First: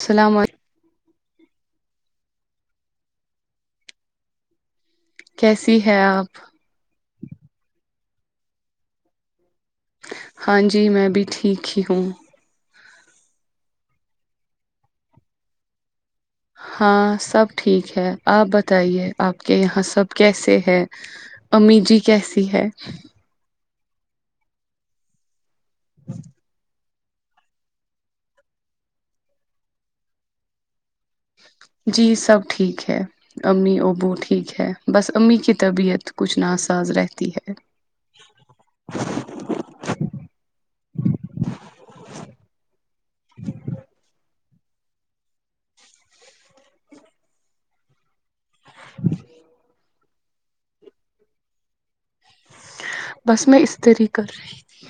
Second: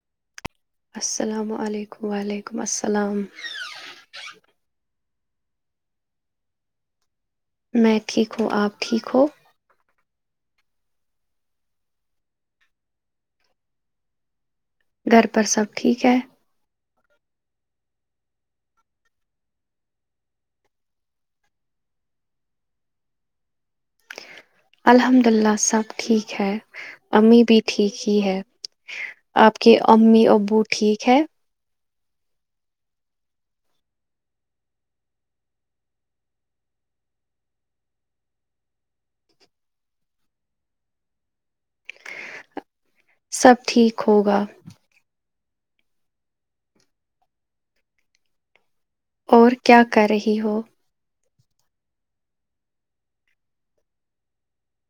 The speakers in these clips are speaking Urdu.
السلام علیکم السلام علیکم وعلیکم السلام کیسی ہے آپ میں ٹھیک ہوں آپ ٹھیک ہو ہاں جی میں بھی ٹھیک ہی ہوں گھر پر سب ٹھیک ہے ہاں سب ٹھیک ہے آپ بتائیے آپ کے یہاں سب کیسے ہے امیجی کیسی ہے الحمد للہ سب ٹھیک ہے امی بھی ٹھیک ہی ہے آپ کے امی ابو ٹھیک ہے جی سب ٹھیک ہے امی ابو ٹھیک ہے بس امی کی طبیعت کچھ ناساز رہتی ہے سب ٹھیک ہوگا اور کیا کر رہی ہو بس میں اس طریح کر رہی تھی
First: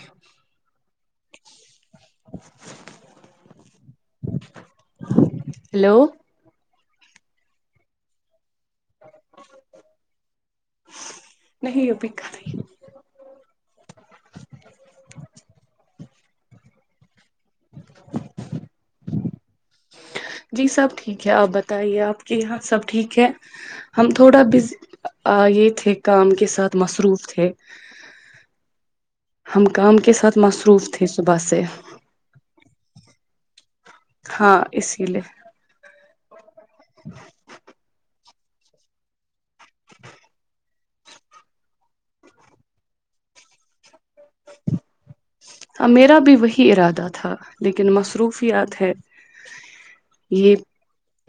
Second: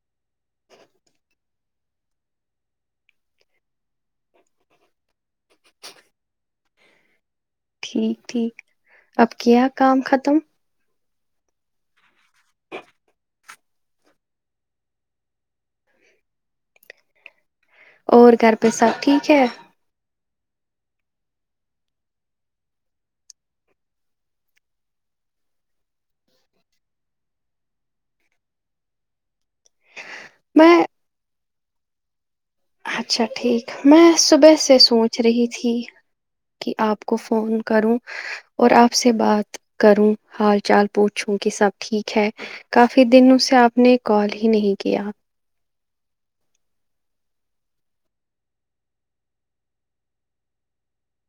ہیلو ٹھیک ٹھیک اب کیا کام ختم نہیں ا پکا نہیں اور کرھر پہ سب ٹھیک ا [inaudible] جی سب ٹھیک ہے آپ بتائیے آپ کے یہاں سب ٹھیک ہے ہم تھوڑا ب آ یہ تھے کام کے ساتھ مصروف تھے ہم کام کے ساتھ میں مصروف تھی صبح سے اچھا ٹھیک میں صبح ہاں سے اسی سوچ لیے رہی تھی کہ آپ کو فون کروں اور آپ سے بات کروں ہال چال پوچھوں کہ سب ٹھیک ہے کافی دن اس سے آپ نے کال ہی نہیں کیا میرا بھی وہی ارادہ تھا لیکن مصروفیات ہے یہ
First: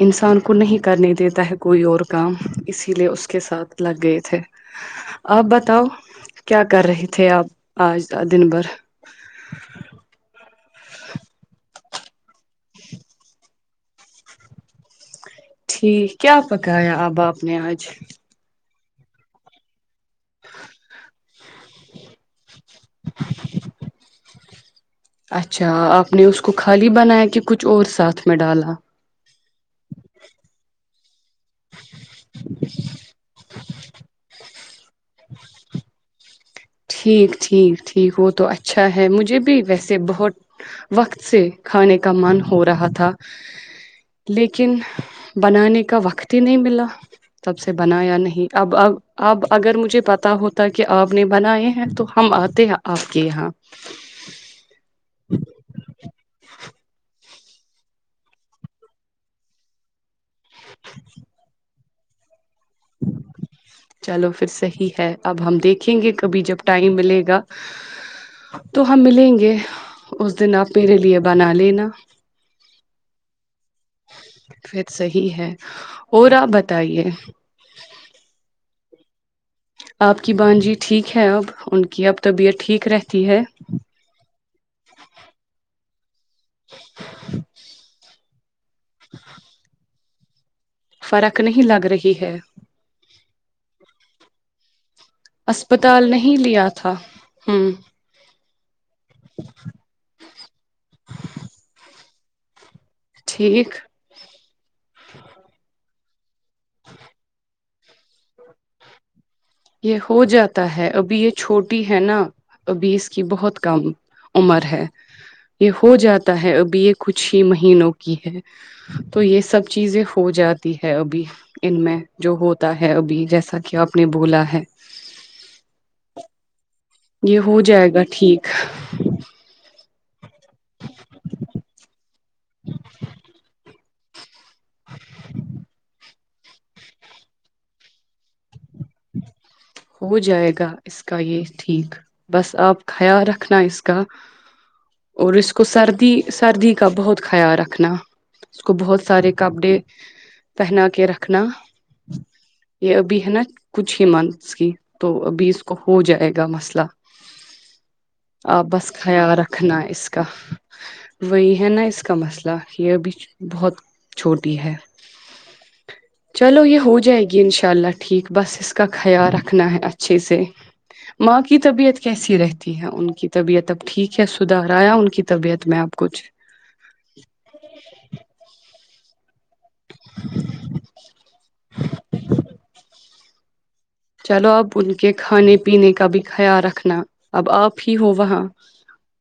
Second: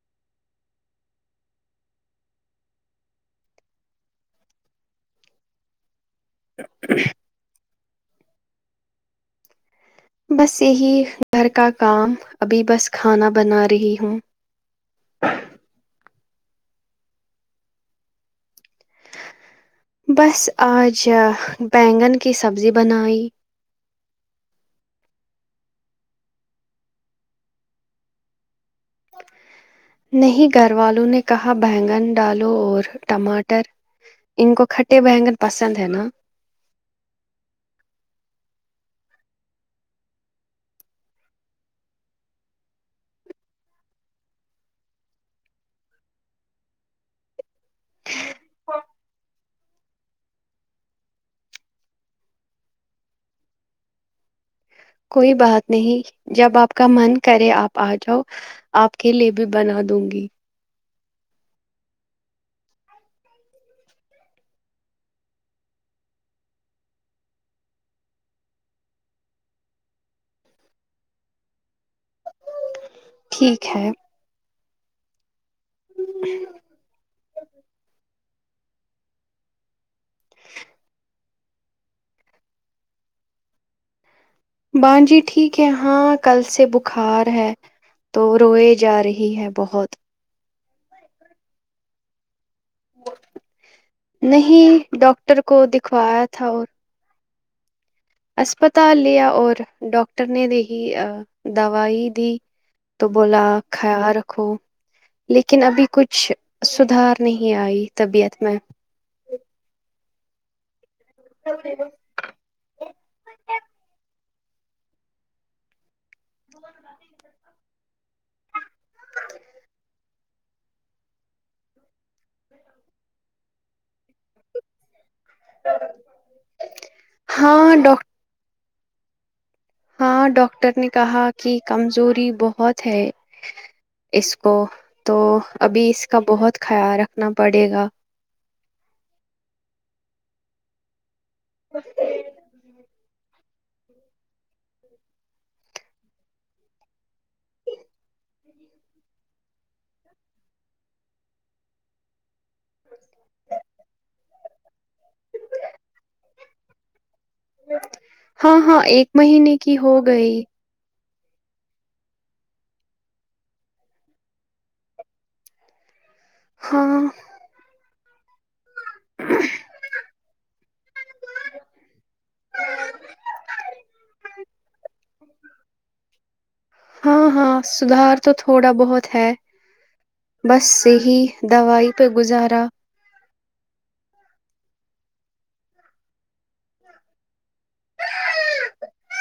انسان کو نہیں کرنے دیتا ہے کوئی اور کام اسی لیے اس کے ساتھ لگ گئے تھے آپ بتاؤ کیا کر رہے تھے آپ آج کا دن بھر بس یہی گھر کا کام ابھی بس کھانا بنا رہی ہوں ٹھیک کیا پکایا اب آپ نے آج بس آج بینگن کی سبزی بنائی اچھا آپ نے اس کو خالی بنایا کہ کچھ اور ساتھ میں ڈالا نہیں گھر والوں نے کہا بینگن ڈالو اور ٹماٹر ان کو کھٹ اے بنگن پسند ہے نا ٹھیک ٹھیک ٹھیک وہ تو اچھا ہے مجھے بھی ویسے بہت وقت سے کھانے کا من ہو رہا تھا لیکن بنانے کا وقت ہی نہیں ملا سب سے بنا یا نہیں اب اب اب اگر مجھے پتا ہوتا کہ آپ نے بنائے ہیں تو ہم آتے ہیں آپ کے یہاں کوئی بات نہیں جب آپ کا من کرے آپ آ جاؤ آپ کے لیے بھی بنا دوں گی [inaudible] چلو پھر صحیح ہے اب ہم دیکھیں گے کبھی جب ٹائم ملے گا تو ہم ملیں گے اس دن آپ میرے لیے بنا لینا ٹھیک ہےھ فیید صحیح ہے اور آپ بتائیے آپ کی بانجی ٹھیک ہے اب ان کی اب طبیعت ٹھیک رہتی ہے بان جی ٹھیک ہے ہاں کل سے بخار ہے تو روئے جا رہی ہے بہت فرق نہیں لگ رہی ہے نہیں ڈاکٹر کو دکھوایا تھا اور ہاں [unintelligible] اسسپتال لیا اور ڈاکاکٹر نے د ہی دوائی ت تو بولا ٹھیک خیال رکھو لیکن ابھی کچھ شھ [unintelligible] سدھار نہیں آئی طبیعت میں یہ ہو جاتا ہے ابھی یہ چھوٹی ہے نا ابھی اس کی بہت کم عمر ہے یہ ہو جاتا ہے ابھی یہ کچھ ہی مہینوں کے [unintelligible] ہے تو یہ سب چیزیں ہو جاتی ہے ابھی ان میں جو ہوتا ہے ابھی جیسا کہ آپ نے بولا ہے [unintelligible] یہ ہو ہاں جائے گا ڈاک ٹھیک ہاں ڈاکٹر نے کہا کہ کمزوری بہت ہے اس کو تو ابھی اس کا بہت خیال رکھنا پڑے گا ہو جائے گا اس [unintelligible] کا یہ ٹھیک بس آپ [unintelligible] خیال رکھنا اس کا اور اس کو سردی سردی کا بہت خیال رکھنا اس کو بہت سارے کپڑے پہنا کے رکھنا یہ ابھی ہے نا کچھ ہی منتھس کی تو ابھی اس کو ہو جائے گا مسئلہ ہاں آ ہاں بس ایک خیال مہینے کی رکھنا ہے ہو اس کا گئی وہی ہے نا اس کا مسئلہ یہ ابھی بہت چھوٹی ہے چلو یہ ہو ہاں جائے گی انشاء اللہ ٹھیک بس اس کا خیال رکھنا ہے اچھے سے ماں کی طبیعت کیسی رہتی ہے ان کی طبیعت اب ٹھیک ہے سدھار آیا ان کی طبیعت میں اب کچھ ہاں ہاں سدھار تو تھوڑا بہت ہے بس یہی دوائی پہ گزارا چلو اب ان کے کھانے پینے کا بھی خیال رکھنا اب آپ ہی ہو وہاں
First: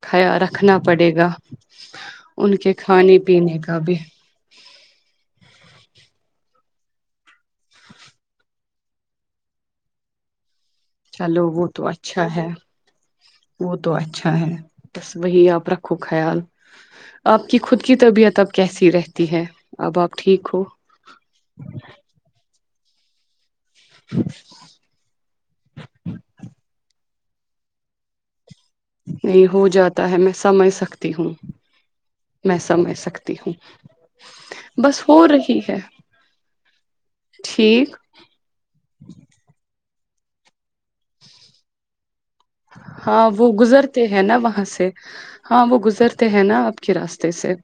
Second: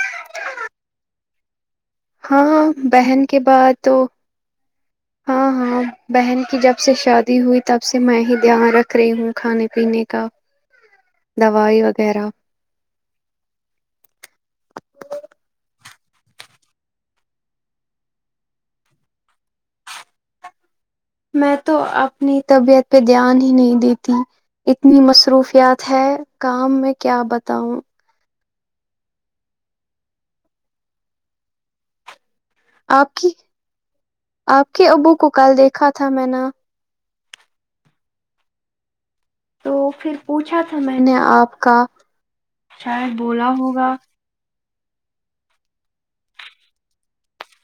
خیال رکھنا پڑے گا ان ہاں کے کھانے بہن کے پینے بعد کا تو بھی ہاں ہاں بہن کی جب جب سے شادی ہوئی تب سے میں ہی دھیان رکھ رہی ہوں کھانے پینے کا چلو وہ تو دوائی اچھا وغیرہ ہے وہ تو اچھا ہے بس وہی آپ رکھ کھو خیال آپ کی خود کی طبیعت اب کیسی رہتی ہے اب آپ ٹھیک ہو میں تو اپنی طبیعت پہ دھیان ہی نہیں دیتی اتنی مصروفیات ہے کام میں کیا بتاؤں نہیں ہو جاتا ہے میں سمجھ سکتی ہوں میں سمجھ آپ کی سکتی ہوں آپ کے بس ابو ہو کو کل رہی ہے دیکھا تھا میں نے ٹھیک تو پھر پوچھا تھا میں نے آپ کا شاید ہاں وہ بولا ہوگا گزرتے ہیں نا وہاں سے ہاں وہ گزرتے ہیں نا آپ کے راستے سے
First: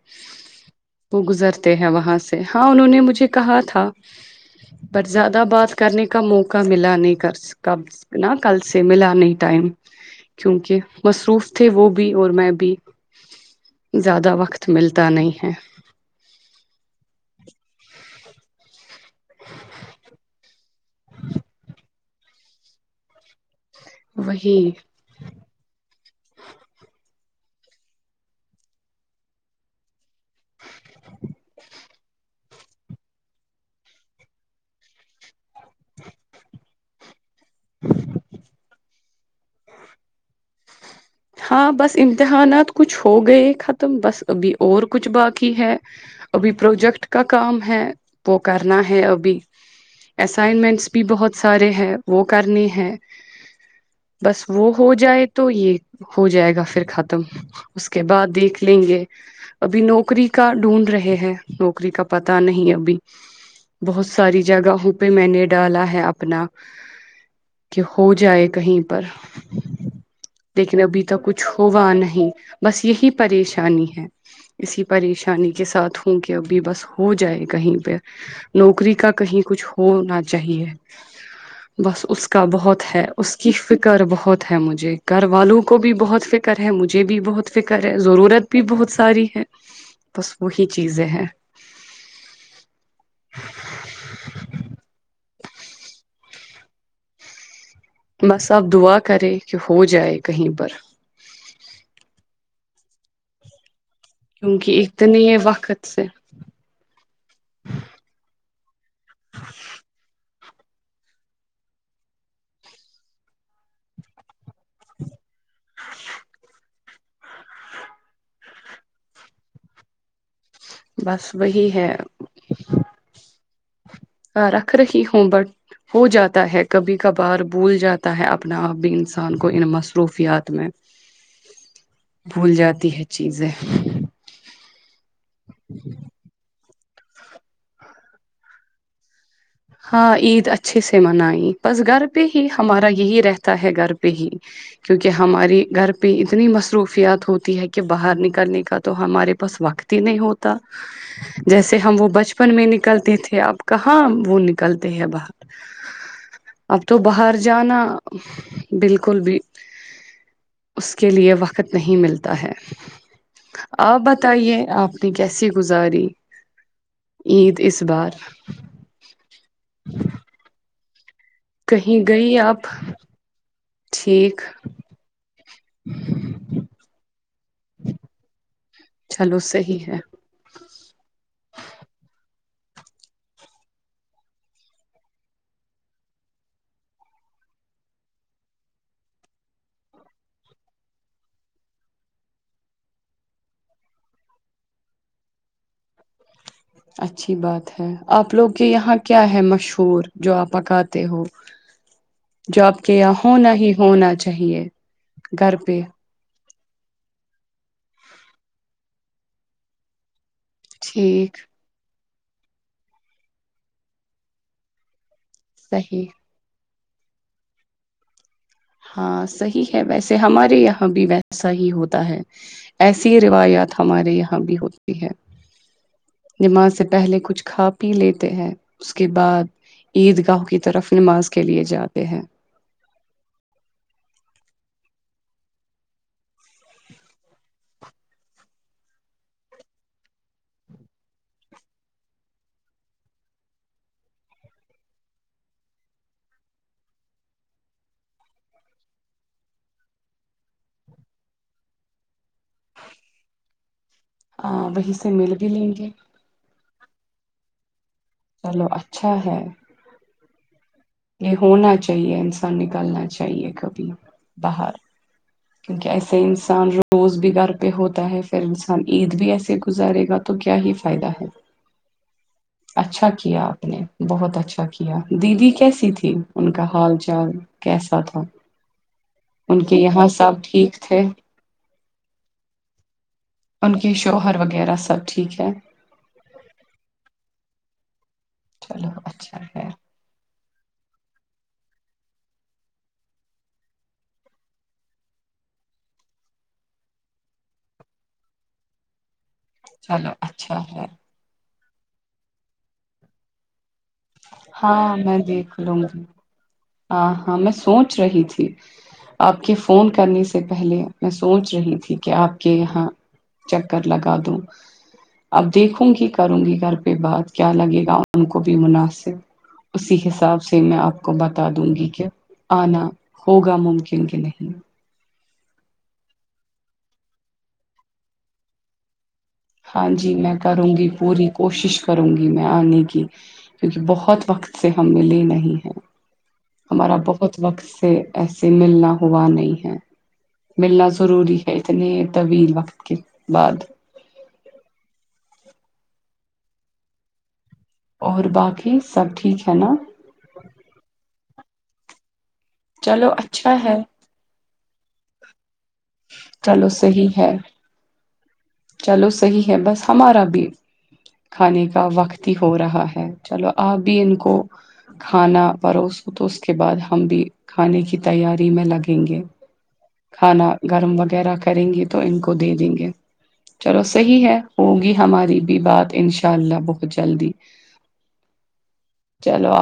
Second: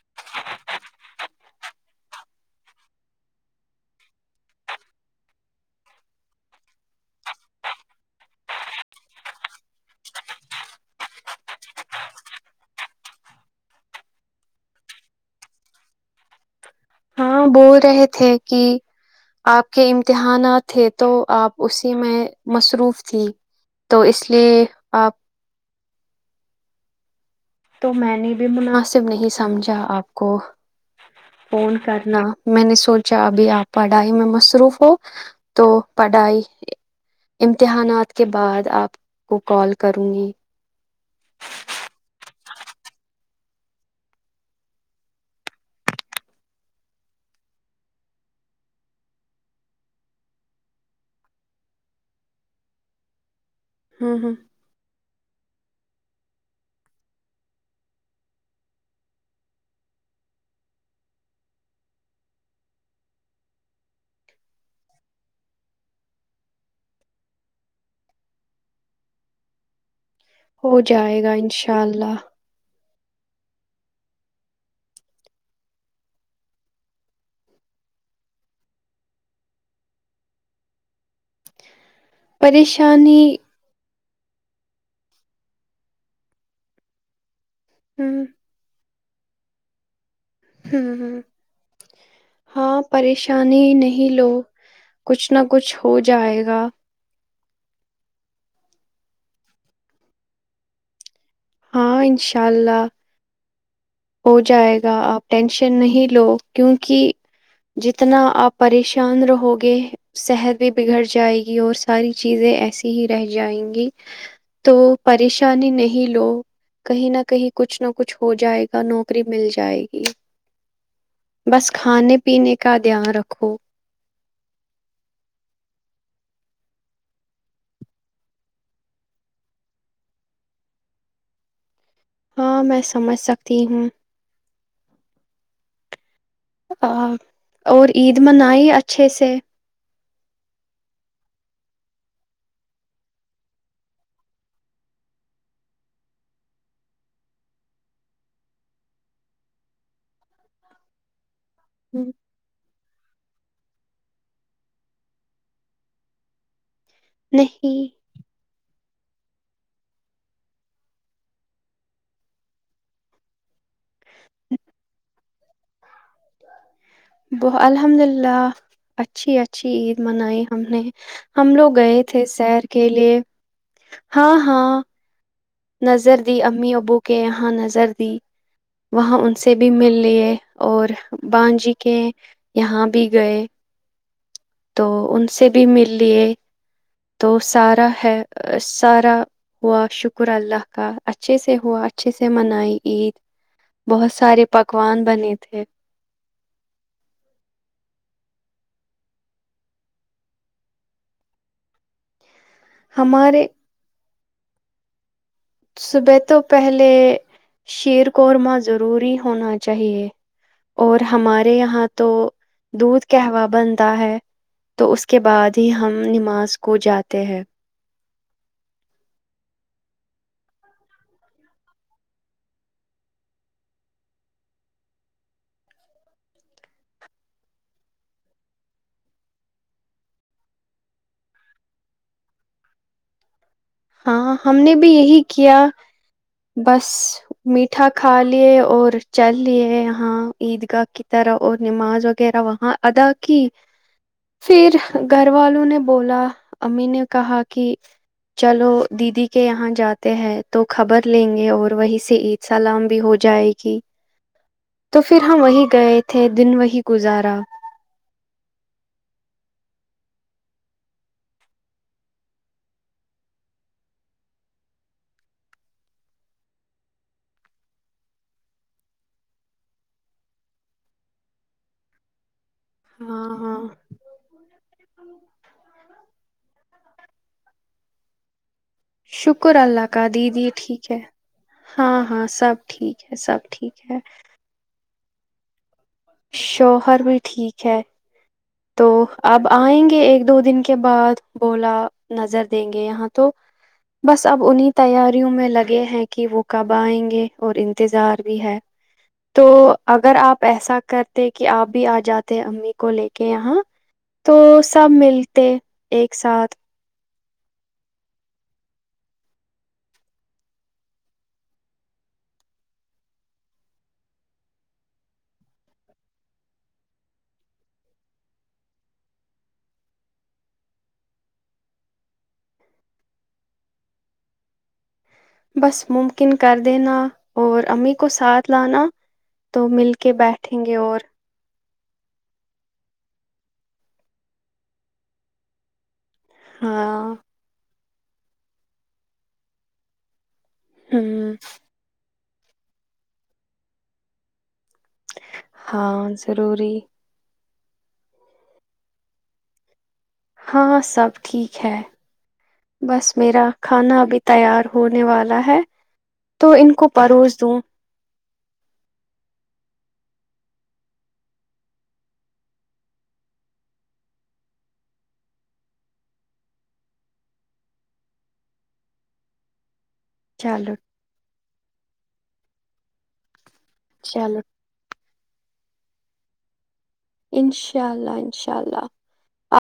وہ گزرتے ہیں وہاں سے ہاں انہوں نے مجھے کہا تھا پر زیادہ بات کرنے کا موقع ملا نہیں کر کب نا کل سے ملا نہیں ٹائم کیونکہ مصروف تھے وہ بھی اور میں بھی زیادہ وقت ملتا نہیں ہے ہاں بول رہے تھے تھے کہ آپ کے امتحانات تھے تو آپ اسی میں مصروف تھی تو اس وہی لیے آپ تو میں نے بھی مناسب نہیں سمجھا آپ کو فون کرنا میں نے سوچا ابھی آپ پڑھائی میں مصروف ہو تو پڑھائی امتحانات کے بعد آپ کو کال کروں گی ہاں بس امتحانات کچھ ہو گئے ختم بس ابھی اور کچھ باقی ہے ابھی پروجیکٹ کا کام ہے وہ کرنا ہے ابھی اسائنمنٹس بھی بہت سارے ہیں وہ کرنے ہے ہوں ہوں بس وہ ہو جائے تو یہ ہو جائے گا پھر ختم اس کے بعد دیکھ لیں گے ابھی نوکری کا ڈھونڈ رہے ہیں نوکری کا پتا نہیں ابھی بہت ساری جگہوں پہ میں نے ڈالا ہے اپنا کہ ہو جائے کہیں پر ہو لیکن ابھی جائے تک گا کچھ انشاء ہوا اللہ نہیں بس یہی پریشانی ہے اسی پریشانی کے ساتھ ہوں کہ ابھی بس ہو جائے کہیں پہ نوکری کا کہیں کچھ ہونا چاہیے بس اس کا بہت ہے پریشانی اس کی فکر بہت بہت ہے مجھے گھر والوں کو بھی بہت فکر مجھے بھی بہت فکر ہے ضرورت بھی بہت ساری کہ [unintelligible] ہ ہ ہاں پریشانی نہیں لو کچھ نہ کچھ ہو جائے گ [unintelligible] بس آپ دعا کرے کہ ہو جائے کہیں پر ا [inaudible] ہو جائے کیونکہ گا اتنے آپ ٹینشن وقت سے نہیں لو کیونکہ جتنا آپ پریشان رہو گے صحت بھی بگڑ جائے گی اور ساری چیزیں ایسی ہی رہ جائیں گی تو پریش پریشانی نہیں لو [unintelligible] کہیں نہ کہیں کچھ نہ کچھ ہو جائےا کا نوکری مل جائے گی وہی بس ہے کھانے پینے کا دھیان رکھو رکھ رہی ہوں بٹ ہو جاتا ہے کبھی کبھار بھول جاتا ہے اپنا آپ بھی انسان کو ان مصروفیات میں بھول ہاں میں جاتی ہے سمجھ چیزیں سکتی ہوں ج [unintelligible] ا اور عید منائی اچھے سے [unintelligible] ہاں عید اچھے سے منائی بس گھر پہ ہی ہمارا یہی رہتا ہے گھر پہ ہی کیونکہ ہماری گھر پہ اتنی مصروفیات ہوتی ہے کہ باہر نکلنے کا تو ہمارے پاس وقت ہی نہیں ہوتا جیسے ہم وہ بچپن م میں نکلتے تھے آپ کہاں وہ نک [unintelligible] نکلتے ہیں باہر [unintelligible] اب تو باہر جانا نہیں بالکل بھی اس کے لیے وقت نہیں ملتا ہے آپ بتائیے آپ نے کیسی گزاری [unintelligible] ب عید اس الحمد بار للہ اچھی اچ اچھی عید منائی ہم نے [unintelligible] ہم لوگ کہیں گئے تھے گئی شیر آپ کے لیے ہاں ٹھیک ہاں نظر دی امی ابو کے یہاں نظر دی وہاں ان چلو سے بھی صحیح مل ہے لیے اور بانجی کے یہاں بھی گئے تو ان سے بھی مل لیے تو سارا ہے سارا ہوا شکر اللہ کا اچھے سے ہوا اچھے سے منائی عید بہت سارے پکوان بنے تھے اچھی بات ہے آپ لوگ کے یہاں کیا ہے مشہور جو آپ پکاتے ہو جاب کے ہمارے ہونا ہی ہونا چاہیے چاہیے [unintelligible] صبح تو پہلے شیر قورمہ ضروری ہونا چاہیے اور ٹھیک ہمارے یہاں تو دھ کہوا بنتا ہے تو اس کے بعد ہی ہم صحیح نماز کو جاتے ہیں ہاں صحیح ہے ویسے ہمارے یہاں بھی ویسا ہی ہوتا ہے ایسی روایات ہمارے یہاں بھی ہوتی ہے نماز سے پہلے کچھ کھا پی لیتے ہیں اس کے بعد عید گاہ کی طرف نماز کے لیے جاتے ہیں ہاں ہم نے بھی یہی کیا بس میٹھا کھا لیے اور چل لیے یہاں عید گاہ کی طرح اور نماز وغیرہ وہاں ادا کی پھر گھر والوں نے بولا امی نے کہا کہ چلو دیدی کے یہاں جاتے ہیں تو خبر لیں گے اور وہی سے عید سلام بھی ہو جائے گی آ, وہیں تو سے پھر مل ہم بھی وہی لیں گے گئے تھے دن وہی گزارا چلو اچھا ہے یہ ہونا چاہیے انسان نکالنا چاہیے کبھی باہر کیونکہ ایسے انسان روز بھی گھر پہ ہوتا ہے پھر انسان عید بھی ایسے گزارے گا تو کیا ہی فائدہ ہے [unintelligible] اچھا ہاں کیا ہاں آپ نے بہت اچھا کیا دیدی کیسی تھی ان کا حال چال کیسا تھا ان کے یہاں سے ج جی ٹھیک ہے ہاں ہاں سب ٹھیک ہے سب ان ٹھیک کے ہے شوہر وغیرہ سب ٹھیک ہے شوہر بھی ٹھیک چھ تو چلو اچھا اب ہے آئیں گے ایک دو دن کے کے بعد بولا نظر دیں گے یہاں تو بس اب انہیں تیاریوں میں لگے ہیں کہ وہ کب آئیں گے اور انتظار بھی ہے تو چلو اگر آپ اچھا ایسا ہے کرتے کہ کہ آپ بھی آ جاتے ہیں امی کو لے کے کہ یہاں تو سب ہاں میں ملتے دیکھ لوں گی ایک ساتھ ہاں ہاں میں سوچ رہی تھی آپ کے فون کرنے سے پہلے میں سوچ رہی تھی کہ آپ کے یہاں چکر لگا دوں اب دیکھوں گی کروں گی گھر پہ بات کیا لگے گا ان کو بھی مناسب اسی حساب سے میں آپ کو بتا بتا دوں گی کیا آنا ہوگا ممکن کہ نہیں بس ممکن کر دینا اور امی کو ساتھ لانا تو ہاں مل کے جی میں بیٹھیں کروں گے گی اور پوری کوشش کروں گی میں آنے کی کیونکہ بہت وقت سے ہم ملے نہیں ہیں ہمارا ہاں بہت وقت سے ایسے ملنا ہوا نہیں ہے ملنا ہوں ضروری ہے اتنے طویل وقت کے بعد ہاں ضروری اور باقی سب ٹھیک ہے نا ہاں سب ٹھیک ہے چلو بس میرا اچھا ہے کھانا ابھی تیار ہونے والا ہے تو چلو ان کو صحیح ہے پروس دوں چلو صحیح ہے بس ہمارا بھی کھانے کا وقت ہی ہو رہا ہے چلو آپ بھی ان کو کھانا پروس ہو تو اس کے بعد ہم بھی کھانے کی تیاری میں لگیں گے کھانا چلو گرم وغیرہ کریں گی تو ان کو دے دیں گے چلو صحیح ہے چلو ہوگی ہماری بات ان شاء اللہ بہت جلدی انشاء اللہ انشاء اللہ چلو